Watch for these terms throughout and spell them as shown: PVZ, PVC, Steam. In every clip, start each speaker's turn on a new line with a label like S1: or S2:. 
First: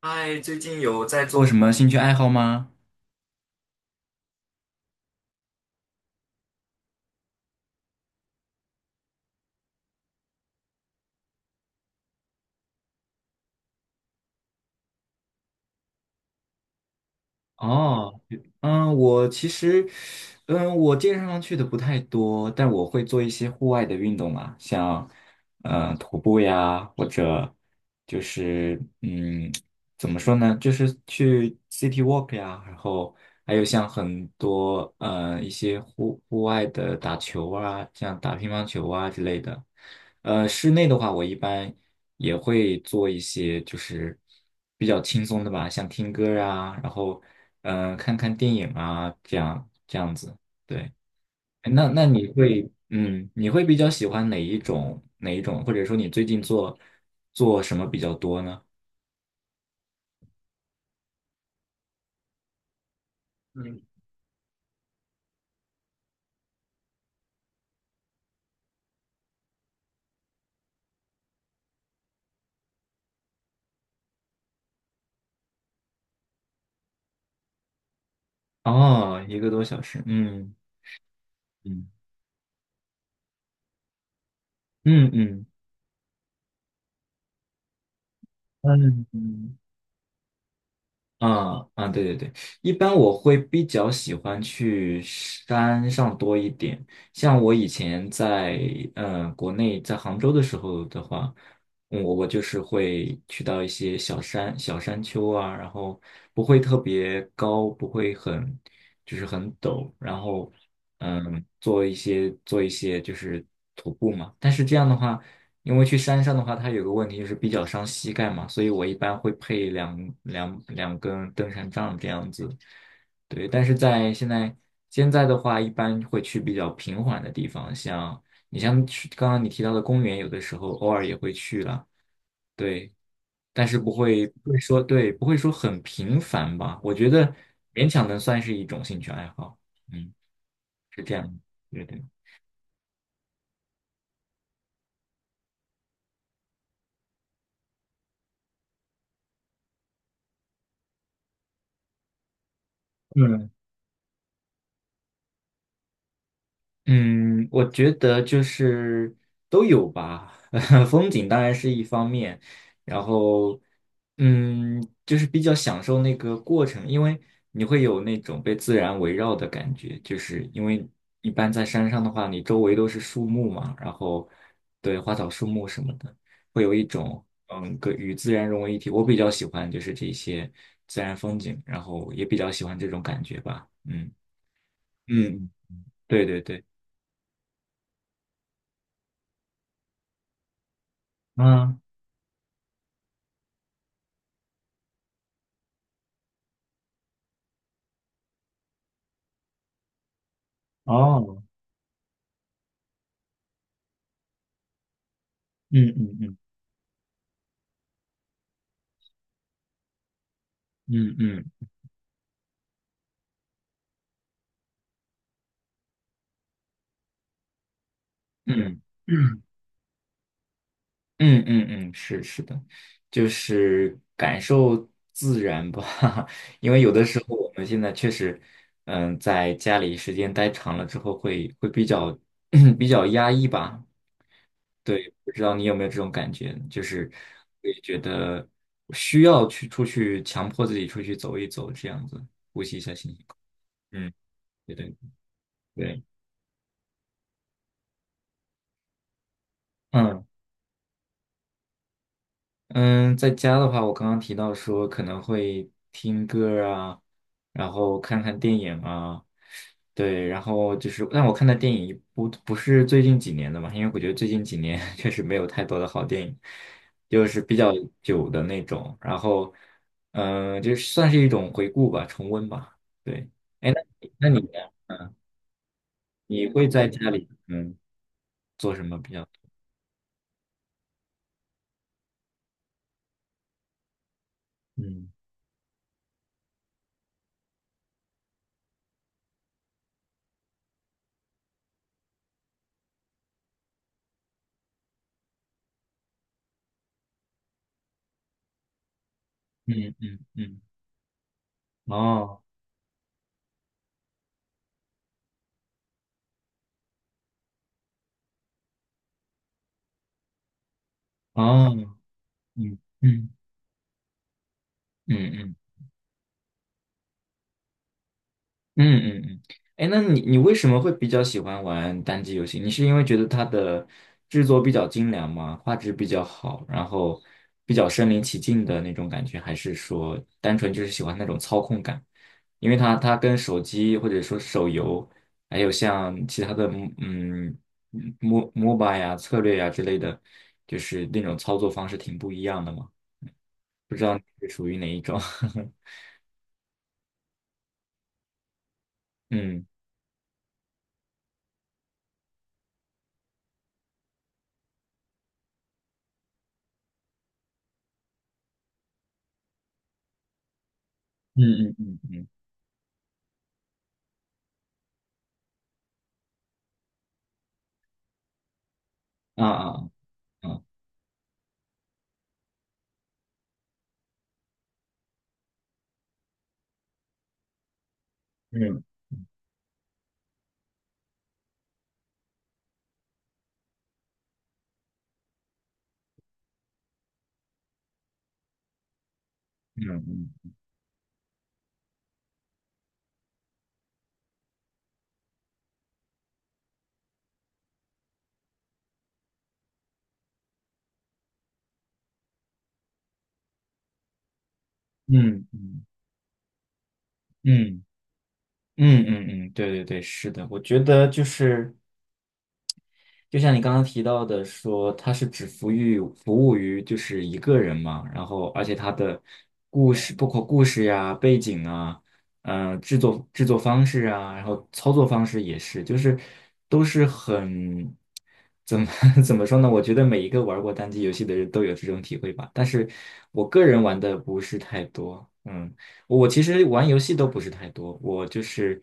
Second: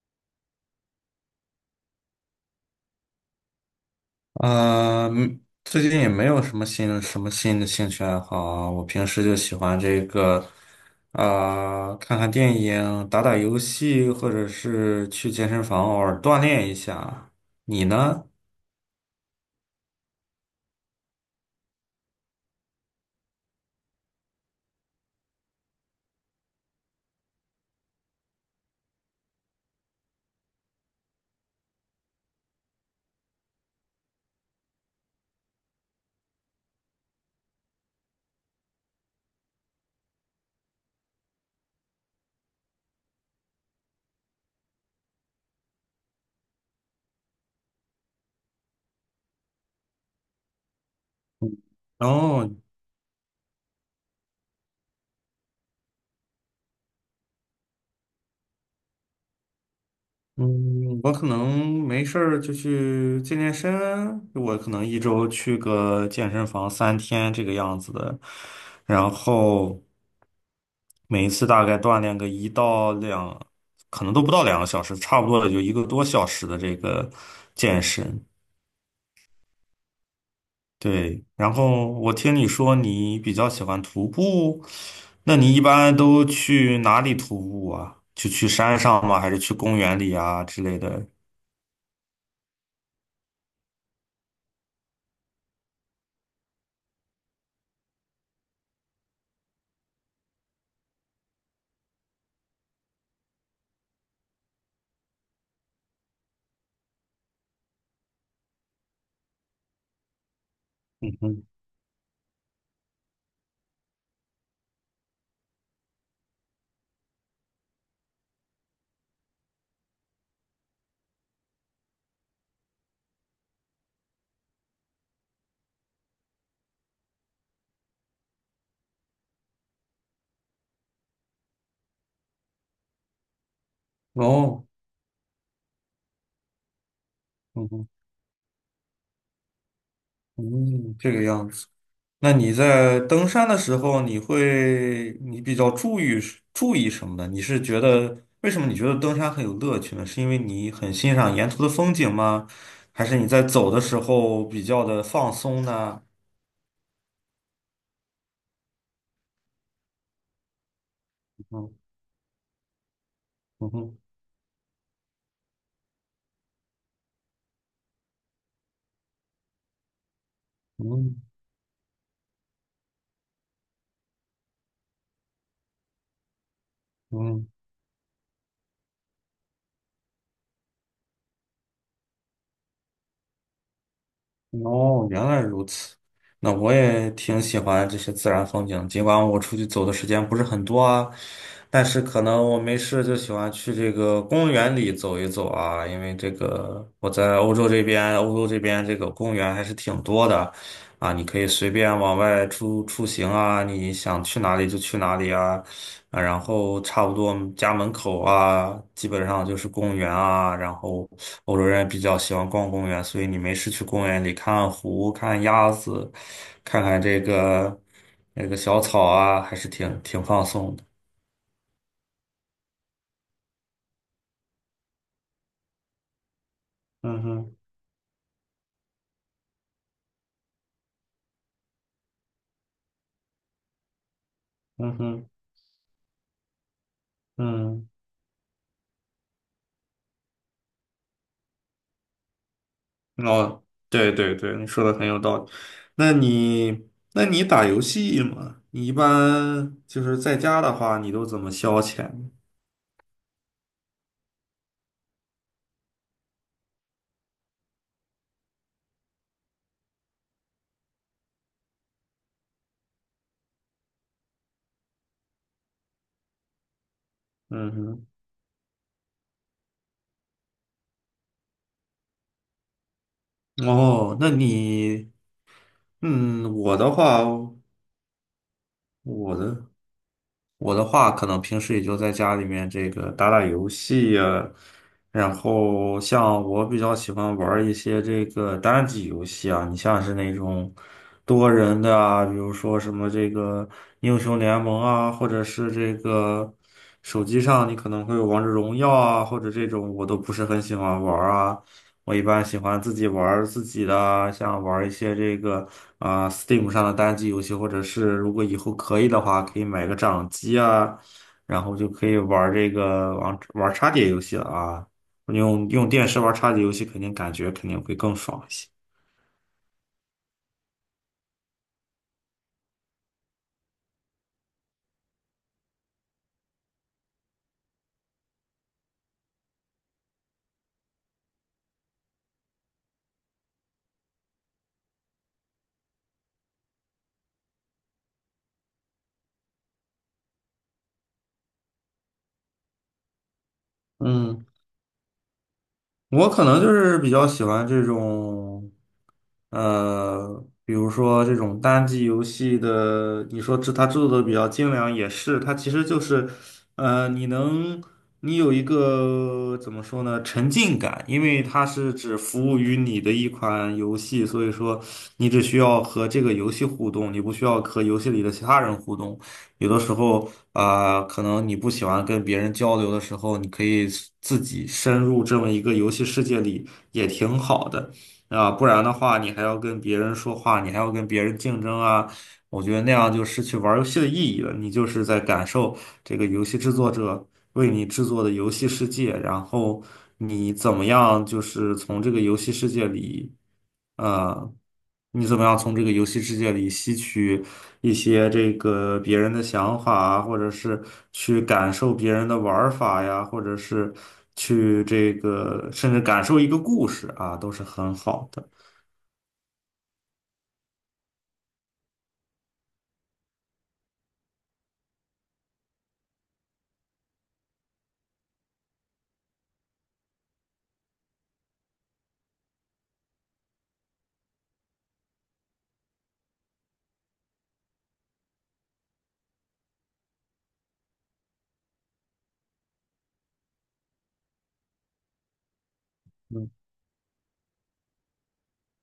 S1: 嗨，最近有在做什么兴趣爱好吗？
S2: 最近也没有什么新的兴趣爱好啊。我平时就喜欢这个，啊、看看电影、打打游戏，或者是去健身房偶尔锻炼一下啊。你
S1: 哦。
S2: 呢？
S1: 我其实，我健身房去的不太多，但我会做一些户外的运动啊，像，徒步呀，或者就是，嗯，怎么说呢，就是去 city walk 呀，然后还有像很多，一些户外的打球啊，像打乒乓球啊之类的。室内的话，我一般也会做一些就是比较轻松的吧，像听歌啊，然后看看电影啊，这样子。对。哎，那你
S2: 哦，
S1: 会你会比较喜欢哪一种，或者说你最近做做什么比较多呢？
S2: 嗯，我可能没事儿就去健健
S1: 嗯。
S2: 身，我可能一周去个健身房3天这个样子的，然后每一次大概锻炼个1到2，可能都不到2个小时，差不多也就1个多小时的这个健身。
S1: 哦，一个多小时，嗯。
S2: 对，然后
S1: 嗯，
S2: 我听你说你比较喜欢徒步，
S1: 嗯
S2: 那
S1: 嗯
S2: 你一般都去哪里徒步啊？就去山上
S1: 嗯
S2: 吗？还是去
S1: 嗯，
S2: 公园里啊之类的？
S1: 啊对，一般我会比较喜欢去山上多一点。像我以前在国内在杭州的时候的话，嗯，我就是会去到一些小山丘啊，然后不会特别高，不会很就是很陡，然后
S2: 嗯
S1: 嗯，
S2: 哼。
S1: 做一些就是徒步嘛。但是这样的话，因为去山上的话，它有个问题就是比较伤膝盖嘛，所以我一般会配两根登山杖这样子。对，但是在现在的话，一般会去比较平缓的地方，像你像去刚刚你提到的公园，有的时候偶尔也会去了，对，但是
S2: 哦，
S1: 不会说很频繁吧？我觉得
S2: 嗯
S1: 勉强能算是一种兴趣爱好，嗯，
S2: 嗯，
S1: 是
S2: 这
S1: 这
S2: 个
S1: 样，
S2: 样子。
S1: 对。
S2: 那你在登山的时候，你比较注意什么呢？你是觉得为什么你觉得登山很有乐趣呢？是因为你很欣赏沿途的风景吗？还是你在
S1: 嗯。
S2: 走的时候比较的放松呢？
S1: 嗯，我觉得就是都有吧，风景当然是
S2: 嗯，
S1: 一方面，然后
S2: 嗯哼，
S1: 嗯，就是比较享受那个过程，因为你会有那种被自然围绕的感觉，就是因为
S2: 嗯
S1: 一般在山上的话，你周围都是树木嘛，然后对花草树木什么的，会有一种
S2: 嗯。
S1: 嗯，跟与自然融为一体。我比较喜欢就是这些自然风景，然后也比较喜欢这种感觉吧，嗯。
S2: 哦，原来
S1: 嗯，
S2: 如此。
S1: 对对
S2: 那
S1: 对。
S2: 我也挺喜欢这些自然风景，尽管我出去走的时间不是很多啊，
S1: 嗯。
S2: 但是可能我没事就喜欢去这个公园里走一走啊，因为这个我在欧洲这边，这个公园还是挺多的啊，你可
S1: 哦，
S2: 以随便往外出行啊，你想去哪里就去哪里啊，
S1: 嗯。嗯，
S2: 啊，
S1: 嗯
S2: 然后差不多家门口啊，基本上就是公园啊。然后
S1: 嗯嗯
S2: 欧洲人也比较喜欢逛公园，所以你没事去公园里看看湖、看鸭子，看看这个那个
S1: 嗯
S2: 小草啊，还是挺挺放松的。
S1: 嗯嗯，嗯是是的，就是感受自然吧，因为有的时
S2: 嗯
S1: 候我
S2: 哼，
S1: 们现在确实，嗯，在家里时间待长了之后会，会比较 比较压抑吧。
S2: 嗯
S1: 对，
S2: 哼，
S1: 不知道你有没有这种感觉，就是会
S2: 嗯，
S1: 觉得需要去出去，强迫自己出去走一走，这样子呼吸一下新鲜空气。
S2: 哦，对
S1: 嗯，
S2: 对对，你
S1: 对
S2: 说
S1: 对
S2: 的很有道理。
S1: 对，
S2: 那你，那你打游戏吗？你一般就是
S1: 嗯。
S2: 在家的话，你都怎么消遣？
S1: 嗯，在家的话，我刚刚提到说可能会听歌儿啊，然后看看电影啊，对，然后就是，但我看的电影不是最近几年的嘛，因为我觉得最近几年 确实没有太多的好电影，就是比
S2: 嗯
S1: 较
S2: 哼，
S1: 久的那种，然后，嗯，就算是一种回顾吧，重温吧，对。哎，那你
S2: 哦，
S1: 那
S2: 那
S1: 你呢？
S2: 你。
S1: 你
S2: 嗯，
S1: 会在家里嗯做什么比较？
S2: 我的我的话，可能平时也就在家里面这个打打游戏呀、
S1: 嗯。
S2: 然后像我比较喜欢玩儿一些这个单机游戏啊，你像是那种多人的啊，比如说什么这个英雄联盟啊，或者是这个手机上你可能会有王者荣耀啊，或者这
S1: 嗯
S2: 种我都
S1: 嗯
S2: 不是
S1: 嗯，
S2: 很喜欢玩儿啊。我一
S1: 哦，
S2: 般喜欢自己玩儿自己的，像玩儿一些这个啊、Steam 上的单机游戏，或者是如果以后可以的话，可以买个掌机啊，然
S1: 哦，
S2: 后就可以玩儿这
S1: 嗯
S2: 个
S1: 嗯
S2: 玩儿插碟游戏了啊。
S1: 嗯嗯。
S2: 用电视玩儿插碟游戏，肯定会更爽一些。
S1: 嗯嗯。嗯。哎，那你为什么会比较喜欢玩单机游戏？你是因为觉得它的制作比较精良吗？画质比较好，然后比较身临其境的那种感觉，还是说单纯就是喜欢那种操控感？因为它跟手机或者说手游，还有像其他的MOBA 呀、策略呀之类的，就是那种操作方式挺不一样的嘛。不知道你
S2: 嗯。
S1: 是属于哪一种？
S2: 我可能就是比较喜欢这种，
S1: 嗯。
S2: 比如说这种单机游戏的，你说它制作的比较精良也是，它其实就是，呃，你能你有一个怎么说呢，沉浸感，因为它
S1: 嗯嗯
S2: 是
S1: 嗯
S2: 只
S1: 嗯
S2: 服务于你的一款游戏，所以说你只需要和这个游戏互动，你不需要和游戏里的其他人互动。
S1: 啊
S2: 有的
S1: 啊
S2: 时候
S1: 啊！啊，
S2: 啊、可能你不喜欢跟别人交流的时候，你可以自己深入这么一个游戏世界里，也挺好的啊、不
S1: 嗯
S2: 然的话，你还要跟别人说话，你还要跟别人竞争啊，我觉得那样就失去玩游戏的意义了。你就是在感受这个游戏制作者为你制作的游戏世界，然后
S1: 嗯
S2: 你怎么样，就是从这个游戏世界里。呃，你怎么样从这个游戏世界里吸取一些这个别人的想法啊，或者是去感受别人的玩儿法呀，或者是去这
S1: 嗯
S2: 个
S1: 嗯
S2: 甚至感受一个故事啊，都是
S1: 嗯。
S2: 很好的。
S1: 嗯，对，是的，我觉得就是，就像你刚刚提到的说，它是只服务于就是一个人嘛，然后而且它的故事，包括故事呀、背景啊，嗯、制作方式啊，然后操作方式也是，就是都是很怎么 怎么说呢？我觉得每一个玩过单机游戏的人都有这种体会吧，但是我个人玩的不是太多，嗯，我其
S2: 嗯，
S1: 实玩游戏都不是太多，我就是。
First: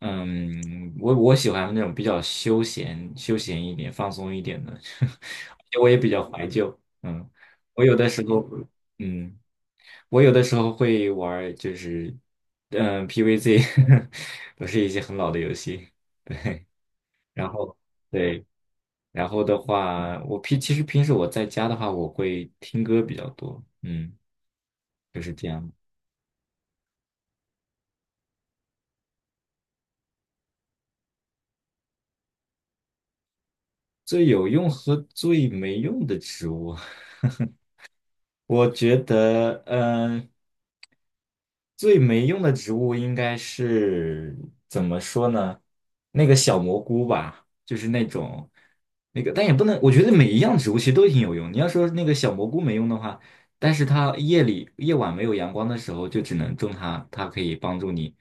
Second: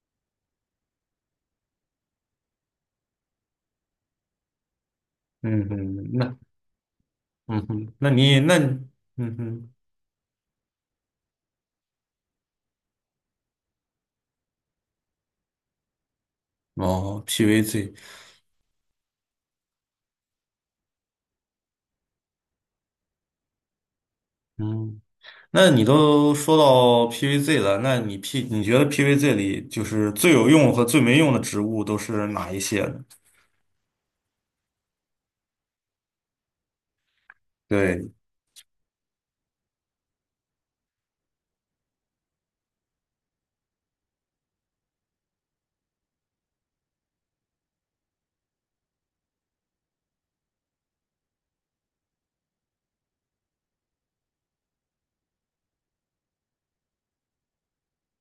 S1: 嗯，我喜欢那种比较休闲一点、放松一点的，而
S2: 嗯哼，
S1: 且我也比较
S2: 那，
S1: 怀旧。嗯，
S2: 嗯
S1: 我
S2: 哼，
S1: 有的
S2: 那
S1: 时
S2: 你
S1: 候，
S2: 那，嗯
S1: 嗯，
S2: 哼，
S1: 我有的时候会玩儿就是嗯，PVZ，都是一些很老的游戏。对，
S2: 哦
S1: 然后
S2: ，PVZ,
S1: 对，然后的话，我平其实平时我在家的话，我会听歌比较多。嗯，
S2: 嗯，
S1: 就是这
S2: 那
S1: 样。
S2: 你都说到 PVZ 了，那 你觉得 PVZ 里就是最有用和最没用的植物都是哪一些呢？
S1: 最有用和最没用的植物。
S2: 对。
S1: 我觉得嗯、最没用的植物应该是怎么说呢？那个小蘑菇吧，就是那种那个，但也不能，我觉得每一样植物其实都挺有用。你要说那个小蘑菇没用的话，但是它夜里夜晚没有阳光的时候，就只能种它，它可以帮助你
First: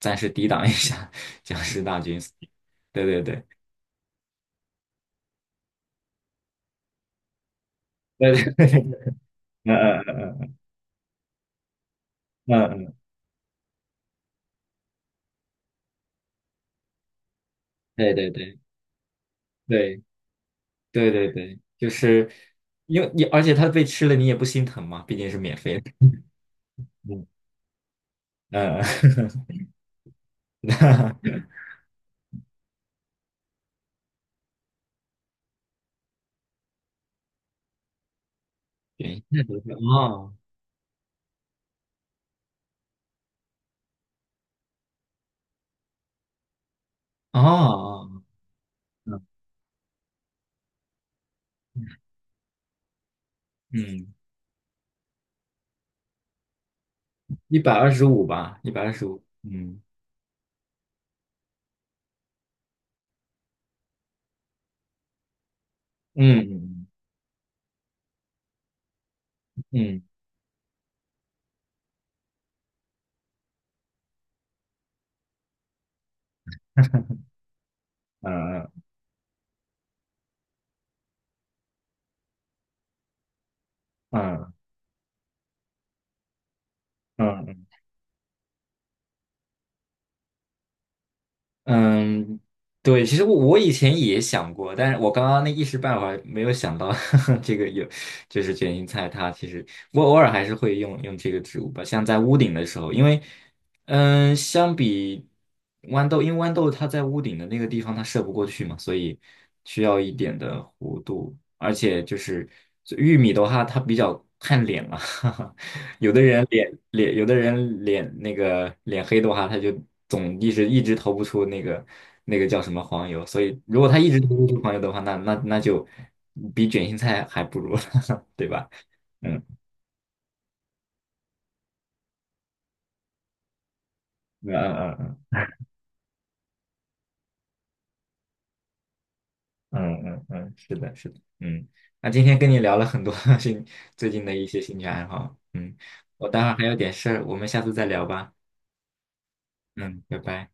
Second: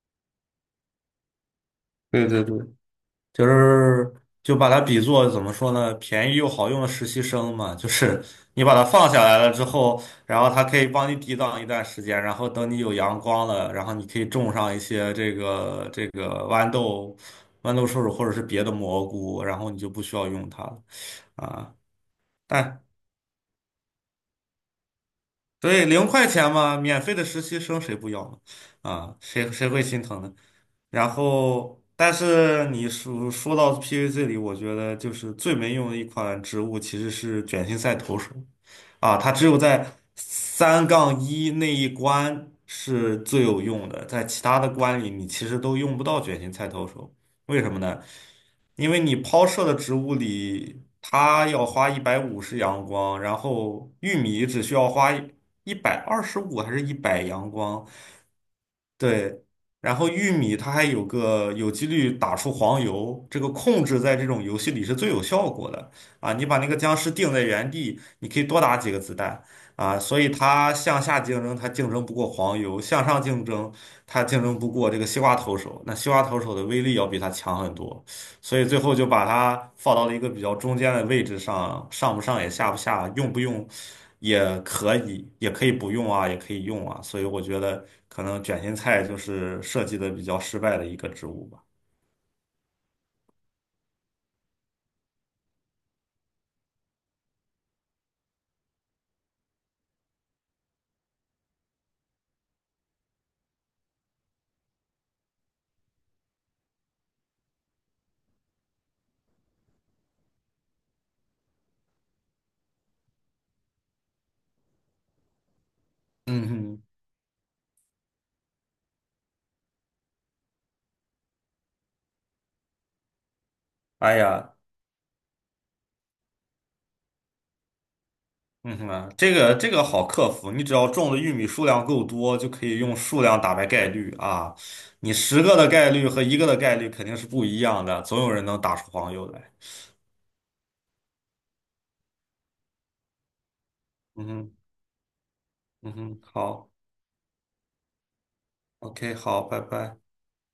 S1: 暂时抵挡一下 僵尸大军。
S2: 对对对，
S1: 对，
S2: 就是就把它比作怎么说呢，便宜又好用的实习生嘛，就是
S1: 对
S2: 你
S1: 对，
S2: 把它放下来了之后，
S1: 嗯。嗯，
S2: 然后
S1: 嗯
S2: 它可以帮你抵挡一段时间，然后
S1: 嗯
S2: 等你
S1: 嗯
S2: 有
S1: 嗯，
S2: 阳光了，然后你可以种上一些这个这个豌豆、豌豆射手
S1: 对
S2: 或
S1: 对
S2: 者是
S1: 对
S2: 别的蘑菇，然后你就不
S1: 对
S2: 需要用它了
S1: 对，
S2: 啊。
S1: 就是
S2: 但
S1: 因为你，而且它被吃了你也不心疼嘛，毕竟是免
S2: 所
S1: 费
S2: 以
S1: 的。
S2: 零块钱嘛，免费的实习生谁不要呢？
S1: 呃，
S2: 啊，谁 谁会心疼呢？然
S1: 那
S2: 后，但是说到 PVC 里，我觉得就是最没用的一款植物其实是卷心菜投手啊，
S1: 原
S2: 它
S1: 因
S2: 只
S1: 都
S2: 有
S1: 是
S2: 在
S1: 哦。
S2: 3-1那一关是最有用的，在其他的关里你其实都用不到卷心菜投手，
S1: 哦，
S2: 为什么呢？
S1: 哦，
S2: 因为你
S1: 嗯
S2: 抛射的植物里，它要花150阳光，然后
S1: 嗯，
S2: 玉米只需要花125还是一百阳
S1: 一百
S2: 光，
S1: 二十五吧，一百二十五。
S2: 对，
S1: 嗯
S2: 然后玉米它还有个有几率打出黄油，这个控制在这种游戏里是最有效果的啊！
S1: 嗯
S2: 你把那个
S1: 嗯
S2: 僵尸定在原地，你可以多打几个子弹啊，
S1: 嗯
S2: 所以它向下竞争，它竞争不过黄油；向上竞争，它竞争不过这个西瓜投手。那西瓜投手的威力要比它强很多。所以
S1: 嗯
S2: 最后就把它放到了一个比较中间的位置上，上不上也下不下，用不用
S1: 嗯
S2: 也可以，也可以不用啊，也可以用啊。所以我觉
S1: 嗯。
S2: 得可能卷心菜就是设计的比较失败的一个植物吧。
S1: 嗯，对，其实我以前也想过，但是我刚刚那一时半会儿没有想到 这个有，就是卷心菜它其实我偶尔还是会用用这个植物吧，像在屋顶的时候，因为嗯，相比豌豆，因为豌豆它在屋顶的那个地方它射不过去嘛，所以需要一点的弧度，而且就是玉米的话，它比较看脸嘛，哈哈，有的人
S2: 嗯
S1: 脸
S2: 哼，
S1: 脸，有的人脸那个脸黑的话，他就总一直投不出那个那个叫什么黄油，所以如果他一
S2: 哎
S1: 直投不
S2: 呀，
S1: 出黄油的话，那就比卷心菜还不如，对吧？
S2: 嗯哼啊，这
S1: 嗯。
S2: 个这个好克服，你只要种的玉米数量够多，就可以用数量打败概率
S1: 嗯
S2: 啊。
S1: 嗯
S2: 你
S1: 嗯，嗯。
S2: 10个的概率和一个的概率肯定是不一样的，总有人能打出黄油来。
S1: 嗯，是的，是的，嗯，那今天跟你聊了很多 兴最近
S2: 嗯
S1: 的一
S2: 哼，
S1: 些兴趣爱好，嗯，
S2: 嗯哼，
S1: 我待会儿还
S2: 好
S1: 有点事儿，我们下次再聊吧，
S2: ，OK,好，拜拜。
S1: 嗯，拜拜。